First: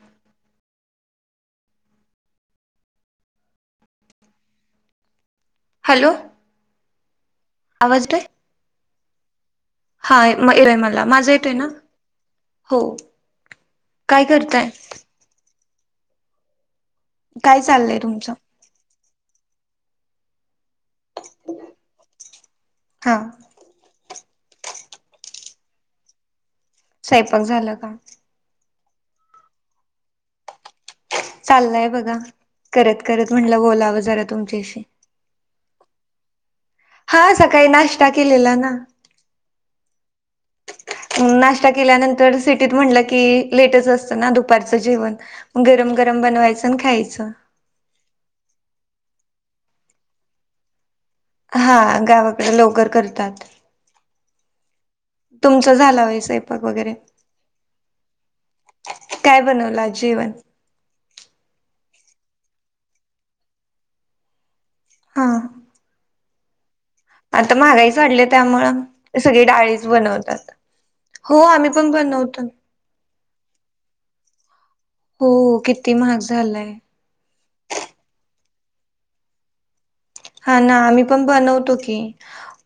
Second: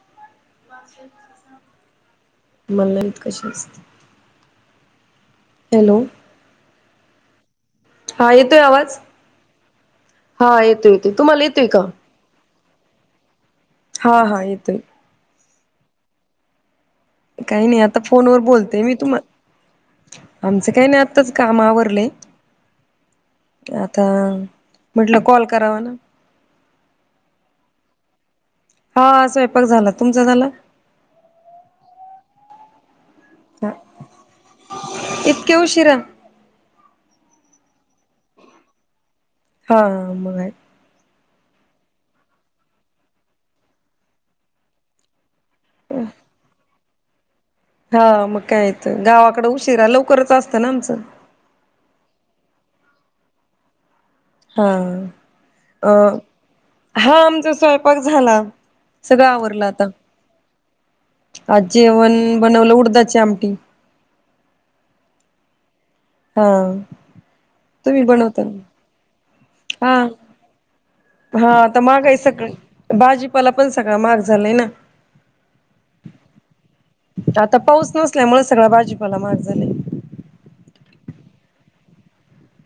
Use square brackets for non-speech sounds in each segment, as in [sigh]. हम्म मलाला इत कशी असते हॅलो हा येतोय आवाज? हा मरय मला माझा येतोय ना हो हा काय हा करताय येतोय काय काही नाही चाललंय आता तुमचं फोनवर बोलते मी तुम्हा आ काही नाही आताच काम आवरले हा आ म्हटलं आता कॉल करा म्ह स्वयंपाक झालं का? हा स्वयंपाक झाला तुमचा झाला? चाललंय बघा करत करत म्हंलं हा बोलावं जरा तुमच्याशी इतक्या उशिरा हा सकाळी नाश्ता केलेला ना हा मग आहे. नाश्ता केल्यानंतर सिटीत म्हटलं की लेटच असतं ना दुपारचं जेवण गरम गरम बनवायचं आणि खायचं हा मग काय येत गावाकडे उशिरा लवकरच असतं ना आमचं हा गावाकडे लवकर करतात हा तुमचं अ झाला होय स्वयंपाक वगैरे हा आमचा स्वयंपाक झाला सगळं काय आवरलं बनवलं आता आज जेवण आज जेवण बनवलं उडदाची आमटी हा हा आता महागाईच तुम्ही वाढली बनवता त्यामुं सगळी डाळीच हा बनवतात. हो हा आम्ही आता पण महागाई आहे बनवतो सगळ भाजीपाला पण सगळां मग झालाय ना. हो किती महाग झालाय आता पाऊस नसल्या मु सगळ्या भाजीपाला महाग झाले. हा ना आम्ही पण बनवतो की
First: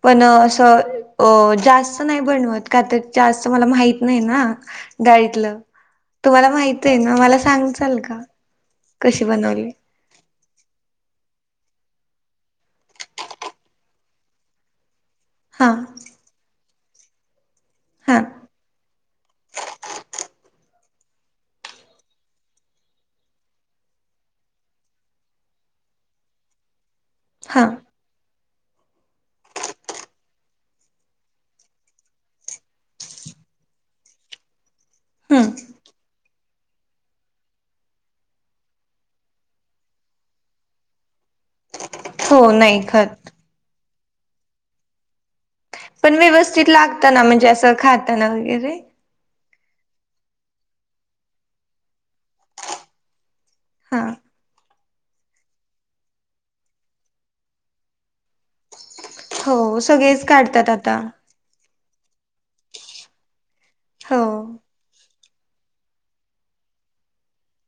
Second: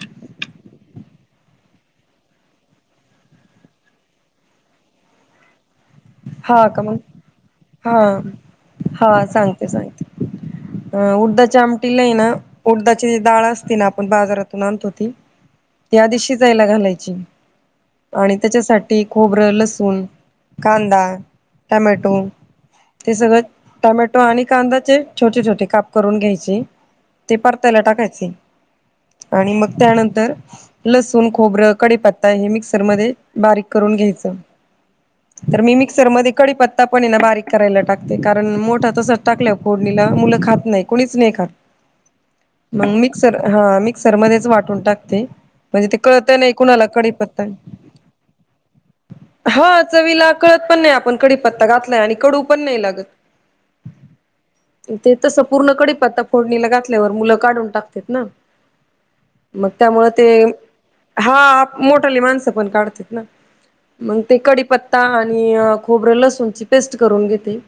पण असं जास्त नाही बनव का तर जास्त मला माहत नाही ना डाळीतलं तुम्हाला हा का माहित आहे मग ना मला सांग हा ल का कशी बनवली? अं उडदाच्या आमटीला आहे ना उडदााची डाळ असते ना आपण बाजारातून आणतो ती हा त्या आधी शिजायला घालायची हा आणि त्याच्यासाठी खोबरं लसूण कांदा टमॅटो ते सगळं टमॅटो आणि कांदाचे छोटे छोटे काप करून घ्यायचे ते हा परतायला टाकायचे आणि मग त्यानंतर लसूण खोबरं कडीपत्ता हे मिक्सर मध्ये बारीक करून घ्यायचं हम्म तर मी मिक्स र मध्ये कडी पत्ता पन बारीक करायला टाकते कारण मोठा तसच टाकलंना मुल खात नाहीत मीच नाही खात हो नाही मग खत मिक्सर हा मिक्सर मध्येच वाटुन टाकते म्हणजे ते पण कळत नाही व्यवस्थित कुणाला कडी लागताना पत्ता म्हणजे असं आहे खाताना वगैरे हा चवीला कळत पण नाही आपण कडीपत्ता घातलाय आणि कडू पण नाही लागत हा ते तसं पूर्ण कडी प आता फोडणीला घातल्यावर मुलं काढून टाकत ना मग हो त्यामुळ सगळेच ते काढतात आता हा मोठली माणसं पण काढतात ना हो मग ते कडीपत्ता - - खोबर लसूणची पेस्ट करून घेते.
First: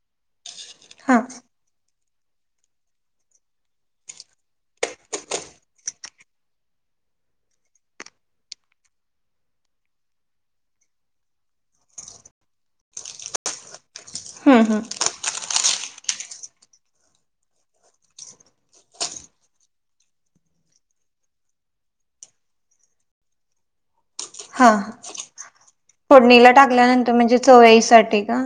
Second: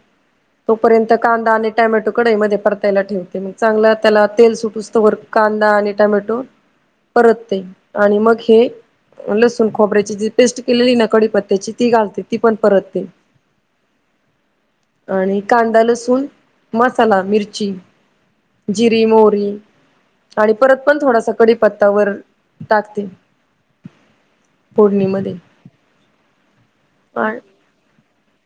तोपर्यंत हा कांदा आणि टेमॅटो - - कडाई मध्ये परतायला ठेवते. मग चांगलं त्याला तेल सुटूसतोवर कांदा आणि टमॅटो परतते आणि मग हे लसूण खोबऱ्याची जी पेस्ट केलेली ना कडीपत्त्याची ती घालते. ती पण परतते. हम्, हम. आणि कांदा, लसूण, मसाला, मिरची, जिरी, मोहरी आणि परत पण थोडासा कडीपत्तावरण टाकते. हा फोडणीमध्ये फोडणीला टाकल्यानंतर म्हणजे चवयाय साठी का?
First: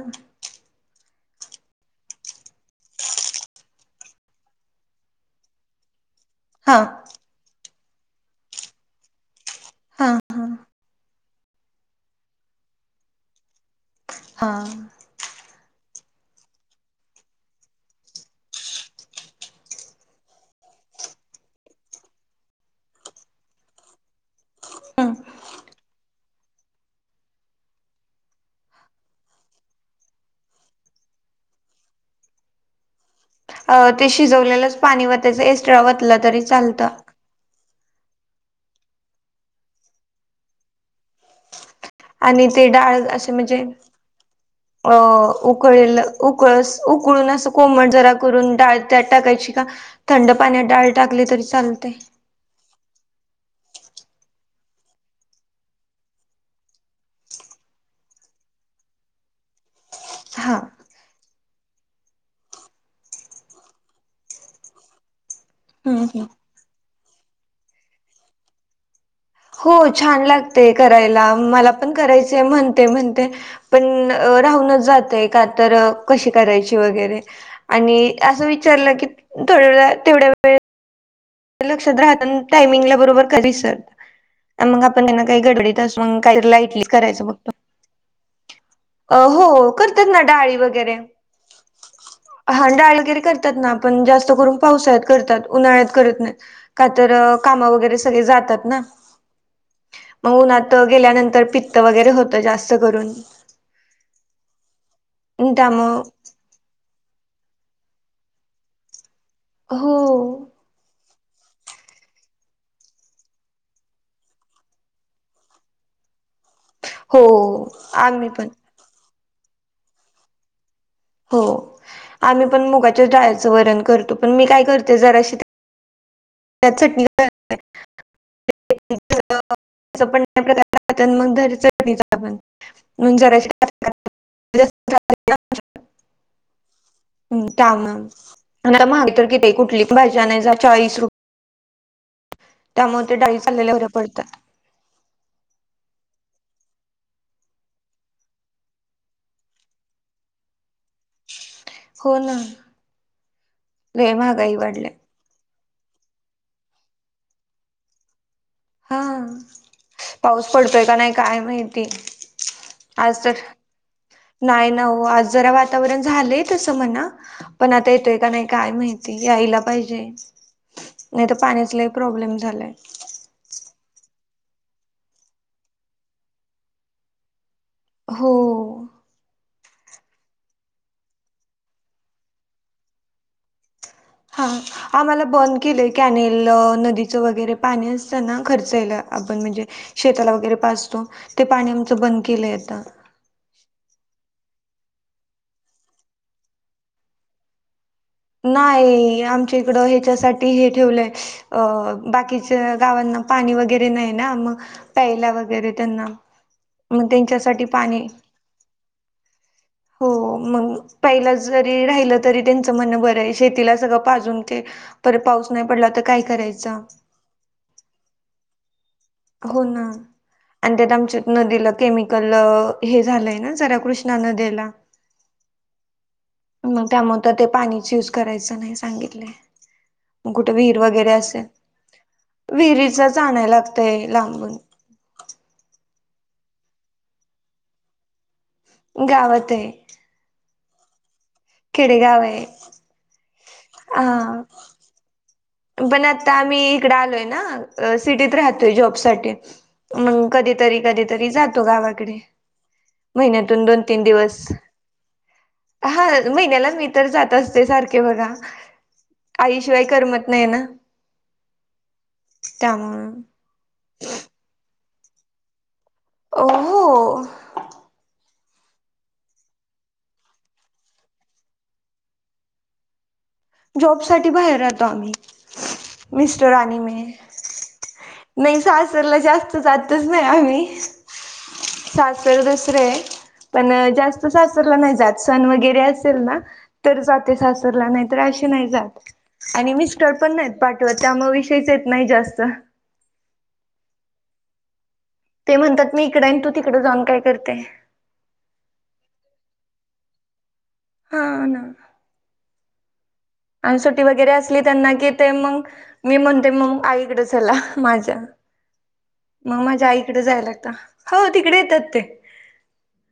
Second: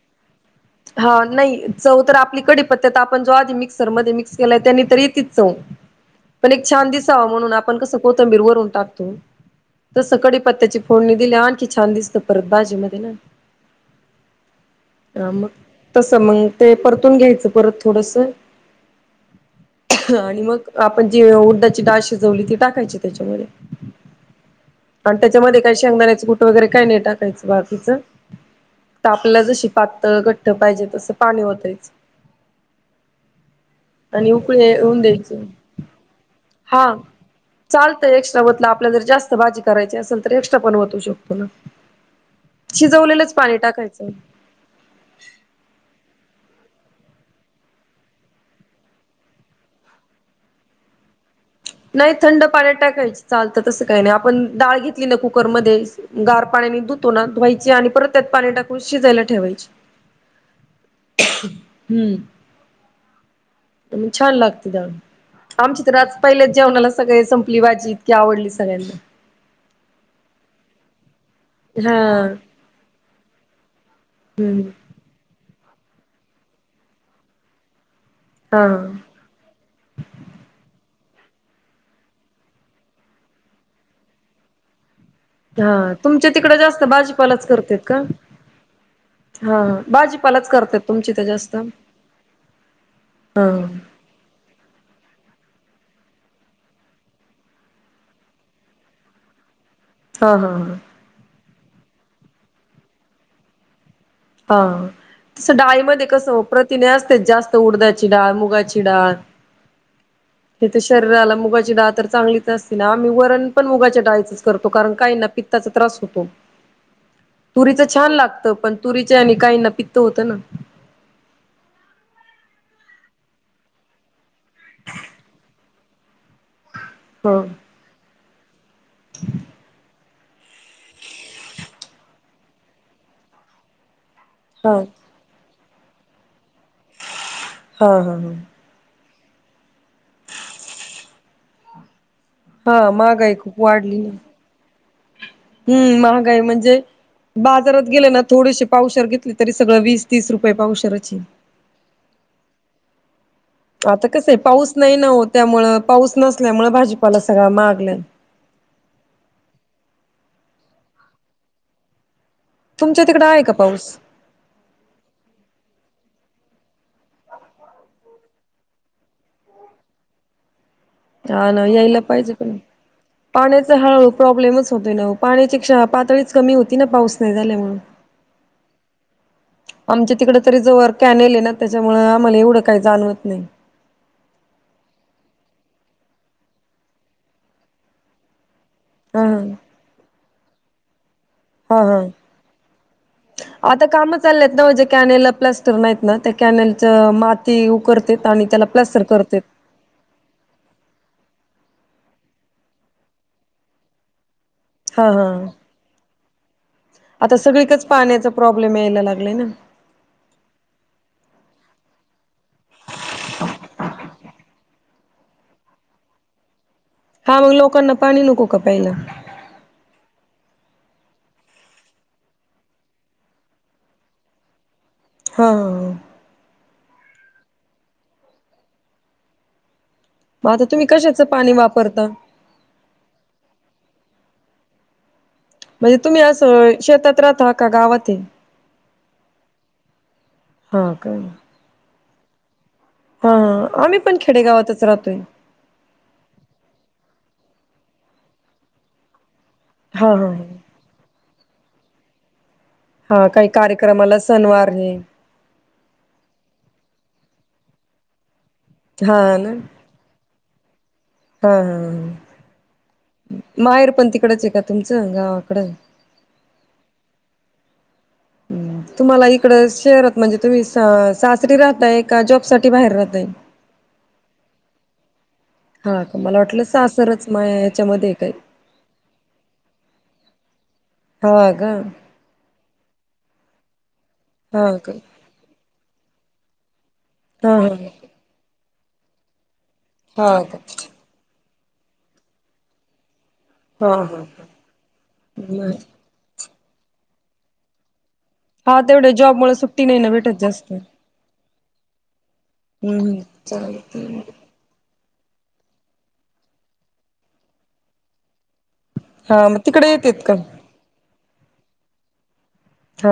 हा, नाही चव तर आपली कडीपत्यात आपण जो आधी मिक्सरमध्ये मिक्स केलाय त्यानी तर येतेच चव. ह पण एक हा छान दिसावा म्हणून आपण कसं कोथंबीर वरून टाकतो हा तस हा कडीपत्त्याची - - फोडणी दिल्याव आणखी छान दिसत परत बाजी मध्ये ना. हा. तस मंग ते परतून घ्यायचं परत थोडस. आणि मग आपण जी उडदाची डाळ शिजवली ती टाकायची त्याच्यामुध्ये. आणि त्याच्यामध्ये काही शेंगदाण्याचं कुठ वगैरे काय नाही टाकायचं बाकीच. त आपल्या जशी पातळ घट्ठ पाहिजे तसं पाणी येतायचं. अ ते शिजवलेलंच पाणी द्यायची. वतायचं एस्ट्रा वतलं तरी चालतं? चालतं. एक्स्ट्रा वतल आपल्या जर जास्त भाजी करायची असेल तर एक्स्ट्रा पण वतू शकतो ना. आणि ते डाळ असे शिजवलेलंच पाणी म्हणजे टाकायचं. अ उकळल - - उकळस उकळून असं कोमट जरा करून डाळ त्यात टाकायची का थंड पाण्यात डाळ टाकली तरी? चालते नाही. थंड पाण्यात टाकायच चालतं तसं काही नाही. आपण - - डाळ घेतली ना कुकरमध्ये गार पाण्याने धुतो ना धुवायची आणि परत त्यात पाणी टाकून शिजायला ठेवायची. रीकाम आहे हा. हम्म. म छान लागते डाळ आमची तर हम्म आज हम्म पहिलेच जेवणाला सगळे संपली भाजी इतकी आवडली सगळ्यांना. हो. छान लागतेय करायला मला पण हा करायचंय म्हणते म्हणते पण - - हम्म राहूनच जातय का तर कशी करायची वगैरे आणि - - असं हा विचारलं की थोड व तेवढ्या वेळ - - लक्षात राह टाइमिंग बरोबर क सर मग आ - - पण हाय ना काही घडबडीत हा असुन तुमच्या काही तिकडे लाईटली जास्त करायचं भाजीपालाच फक्त. करतेत का? अ हा हो करतात ना भाजीपालाच डाळी करतात वगैरे. तुमची तर जास्त हा हां. डाळ वगैरे करतात ना. पण जास्त करून पावसाळ्यात करतात. उन्हाळ्यात करत नाही. का तर, कामा वगैरे सगळे जातात ना. म हा हा उन्हात हा. गेल्यानंतर पित्त वगैरे होत जास्त करून हा. तस त्यामुळं डाळीमध्ये कस प्रतिने असते. जास्त - - उडदाचि डाळ, मुगाची डाळ- - हो. शरीराला मुगाची डाळ तर चांगलीच असती ना. आम्ही वरण पण मुगाच्या डाळीच करतो. कारण काही ना पित्ताचा त्रास होतो. हो तुरीच छान आम्ही लागत पण तुरीच आणि काहींना पित्त होतं ना. हो. आम्ही पण मुगाच्या डाळ्याचं वरण करतो. पण मी काय करते. जराशी - - त्यात हा [unintelligible] पण [unintelligible] ग च आपण जरा [unintelligible] म्हणुन जराशी - - हा [inaudible] म हा त्यामुळं हा हा आता महाग किती, कुठली पण भाजी आणाय जा चाळीस रुप हा, ते महागाई डाळी खूप चाललेल्या बऱ्या वाढली आहे. पडतात. हम महागाई म्हणजे बाजारात गेले ना थोडीशी पावशेर घेतली, तरी सगळं वीस तीस रुपये पावशेर हाय. हो ना आता लय कसं आहे, महागाई पाऊस वाढल्या नाही ना ओ, त्यामुळं पाऊस नसल्यामुळे भाजीपाला सगळा महागलाय. हा, पाऊस पडतोय का नाही काय माहिती? तुमच्या आज तिकडं तर आहे का पाऊस? नाही ना हो, आज जरा वातावरण झालंय तसं म्हणा पण आता येतोय का नाही काय माहिती? यायला पाहिजे. नाही तर हा ना, पाण्याचा लय यायला पाहिजे प्रॉब्लेम पण झालाय पाण्याच हळूहळू प्रॉब्लेमच होतयं ना, पाण्याची क्ष- पातळीच कमी होती ना पाऊस नाही झाल्या मुळे. हो. आमच्या तिकडं तरी जवळ कॅन यायले ना, त्याच्यामुळं आम्हाला एवढं काही जाणवत नाही. हा, आम्हाला बंद केलंय कॅनेल नदीचं वगैरे पाणी असतं ना. खर्चायला हा आपण म्हणजे, शेताला वगैरे पाजतो. ते पाणी हा आमचं हा बंद केलं आता. आता काम चालले आहेत ना, म्हणजे कॅनेल प्लास्टर नाहीत ना त्या कॅनेलच माती उकरत नाही आमच्या इकडं ह्याच्यासाठी हे ठेवलंय अ बाकीच्या गावांना पाणी वगैरे नाही ना, मग हा हा प्यायला वगैरे त्यांना. मग आता त्यांच्यासाठी सगळीकच पाणी पाण्याचा प्रॉब्लेम यायला लागलाय ना. हो, मग पहिला जरी राहिलं तरी तेंच बरयं आहे शेतीला सगळं पाजून परत पाऊस नाही पडला, तर काय करायचं? हा, मग लोकांना पाणी नको का प्यायला? हो, ना. आणि त्यात आमच्या नदीला केमिकल, हे झालंय ना जऱ कृष्णा नदिला. हा. त्यामुळे तर ते पाणीच युज करायचं नाही सांगितले. मग कुठे आता विहीर तुम्ही वगैरे कशाचं असेल, पाणी वापरता? विहिरीचाच आणायला लागत. तय लांबून. म्हणजे तुम्ही असं शेतात राहता, का गावात ये? गावात आहे. हा का. खेडे गाव आहे. हा आम्ही पण हा खेडेगावातच राहतोय. पण आता आम्ही इकड आलोय ना, सिटीत राहतोय जॉब साठी. हा मग हा कधीतरी, कधीतरी जातो गावाकडे. हा काही महिन्यातून दोन-तीन कार्यक्रमाला दिवस, सणवार हे हा महिन्याला मी. तर जात असते सारखे बघा, हा ना आईशिवाय करमत नाही ना तर हा हा माहेरपंथीकडेच आहे का, तुमचं गावाकडं? ओ, हो. हम्म. तुम्हाला इकड शहरात म्हणजे तुम्ही, सासरी राहताय, का जॉब साठी बाहेर राहताय. जॉब साठी बाहेर राहतो आम्ही, हा का मला मिस्टर वाटलं आणि मी. सासरच माया याच्यामध्ये आहे काही नाही सासरला जास्त जातच नाही आम्ही हा का सासर पण जास्त सासरला हा का नाही जात, सण वगैरे असेल ना तर जाते हा हा सासरला, नाही तर अशी नाही जात. आणि मिस्टर पण हा नाहीत का पाठवत, त्यामुळे विषयीच येत नाही जास्त. हा हा हा. ते म्हणतात, मी इकडे आणि तू तिकडं जाऊन काय करते? हा, तेवढे जॉब मुळ सुट्टी नाही ना भेटत जास्त? हा, ना. ह ह. आणि सुट्टी वगैरे असली, त्यांना की ते मग मी म्हणते, मग आईकडं चला माझ्या. हा मग माझ्या तिकडे येतेत आईकडे का? जाय लागत, हो तिकडे येतात ते. हा,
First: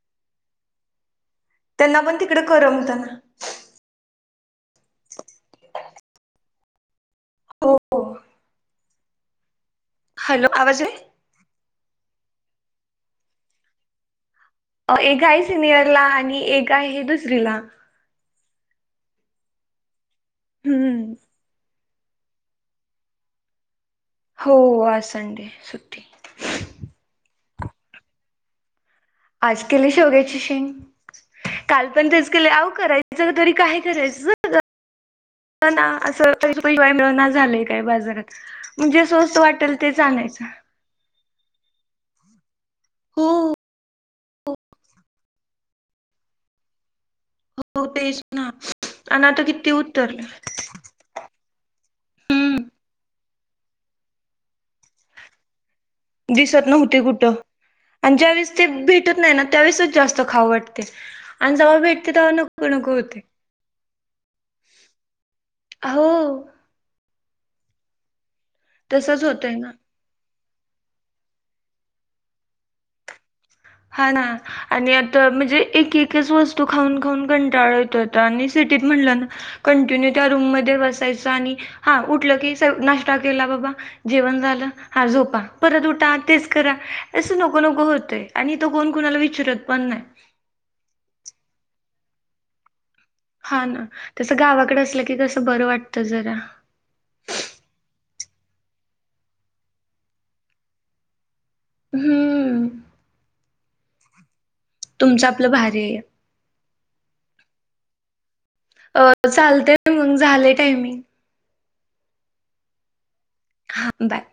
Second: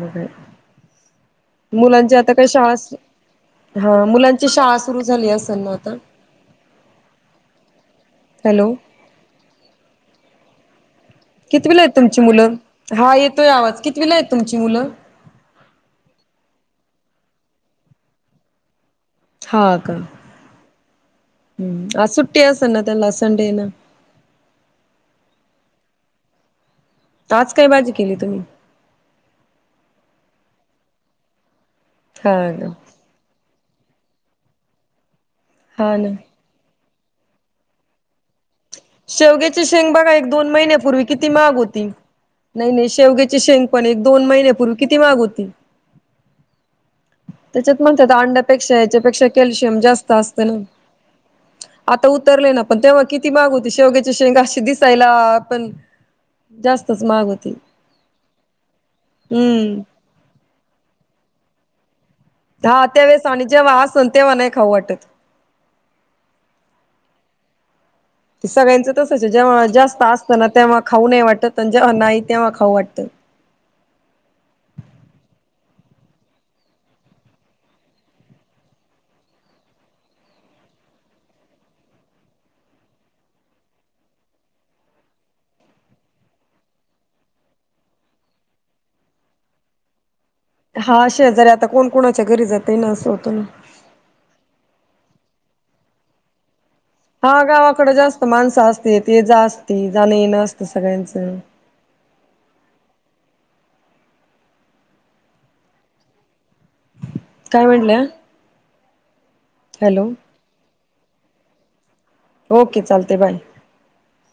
मग हाय. त्यांना मुलांचे पण आता तिकडे काय शाळा करमत ना. हा मुलां शाळा सुरू झाली असेल ना, आता? हो हो हॅलो! हॅलो! आवाज येतोय कितवीला आहेत तुमची मुलं हा येतोय आवाज कितवीला आहेत? तुमची मुलं? अ एक आहे सिनियरला आणि एक आहे दुसरीला. हा, का? हम. हम आज सुट्या असेल ना, त्यांना आज संडे हाय ना? हो, आज संडे आहे सुट्टी. आज काय भाजी केली तुम्ही? आज केली शेवग्याची शेंग काल, पण तेच केले हा आव का. करायच तरी काय? करायच ना, असं [unintelligible] मिळना झालंय काय बाजारात. म्हणजे स्वस्त शेवग्याचे वाटेल शेंग तेच बघा, एक आणायचं दोन महिन्यापूर्वी किती किती महाग होतो, नाही नाही हो शेवग्याची शेंग पण एक दोन महिन्यापूर्वी किती माग होती. त्याच्यात हो म्हणतात, तेच ना अंड्यापेक्षा आणि याच्यापेक्षा आता किती कॅल्शियम जास्त उतरले असत ना. आता उतरले ना, हम्म पण तेव्हा किती महाग होते, शेवग्याची शेंग अशी दिसायला पण दिसत नव्हते जास्तच महाग कुठं? होती आणि ज्यावेेळेस ते भेटत नाही ना, हम्म त्यावेळेसचं जास्त खाऊ वाटते, आणि जव्हा भेट हा त्यावेळेस, आणि जेव्हा असेल तेव्हा नाही खाऊ वाटतं. हो. ते सगळ्यांच तसचं तसच ये होतय जेव्हा ना जास्त असं तेव्हा खाऊ नाही वाटत, आणि जेव्हा नाही तेव्हा खाऊ वाटतयं. हा ना, आणि आता म्हणजे एक एकच वस्तू खाऊन खाऊन कंटाळ येतोय आता आणि सिट सिटीत म्हणालं ना की, कॉन्टिन्यू त्या रूम मध्ये बसायचं आणि हा उठलं की नाश्ता केला बाबा जेवण झालं, हा झोपा परत उठा तेच करा असं नको नको होतयं. आणि इथं कोण कोणाला विचारत पण नाही. हा, शेजारी आता कोण कोणाच्या घरी जातयं ना. हा, ना तसं गावाकडे असलं की कसं बरं वाटत जरा. हा, गावाकडे जास्त माणसं असते ये जा असते, जाणं येणं असतं सगळ्यांकडं. हम. तुमचं आपलं भारी आहे. काय म्हणलं? अ चालतेय मग झालयं, टायमिंग. ओके! चालतयं बाय. हा, बाय.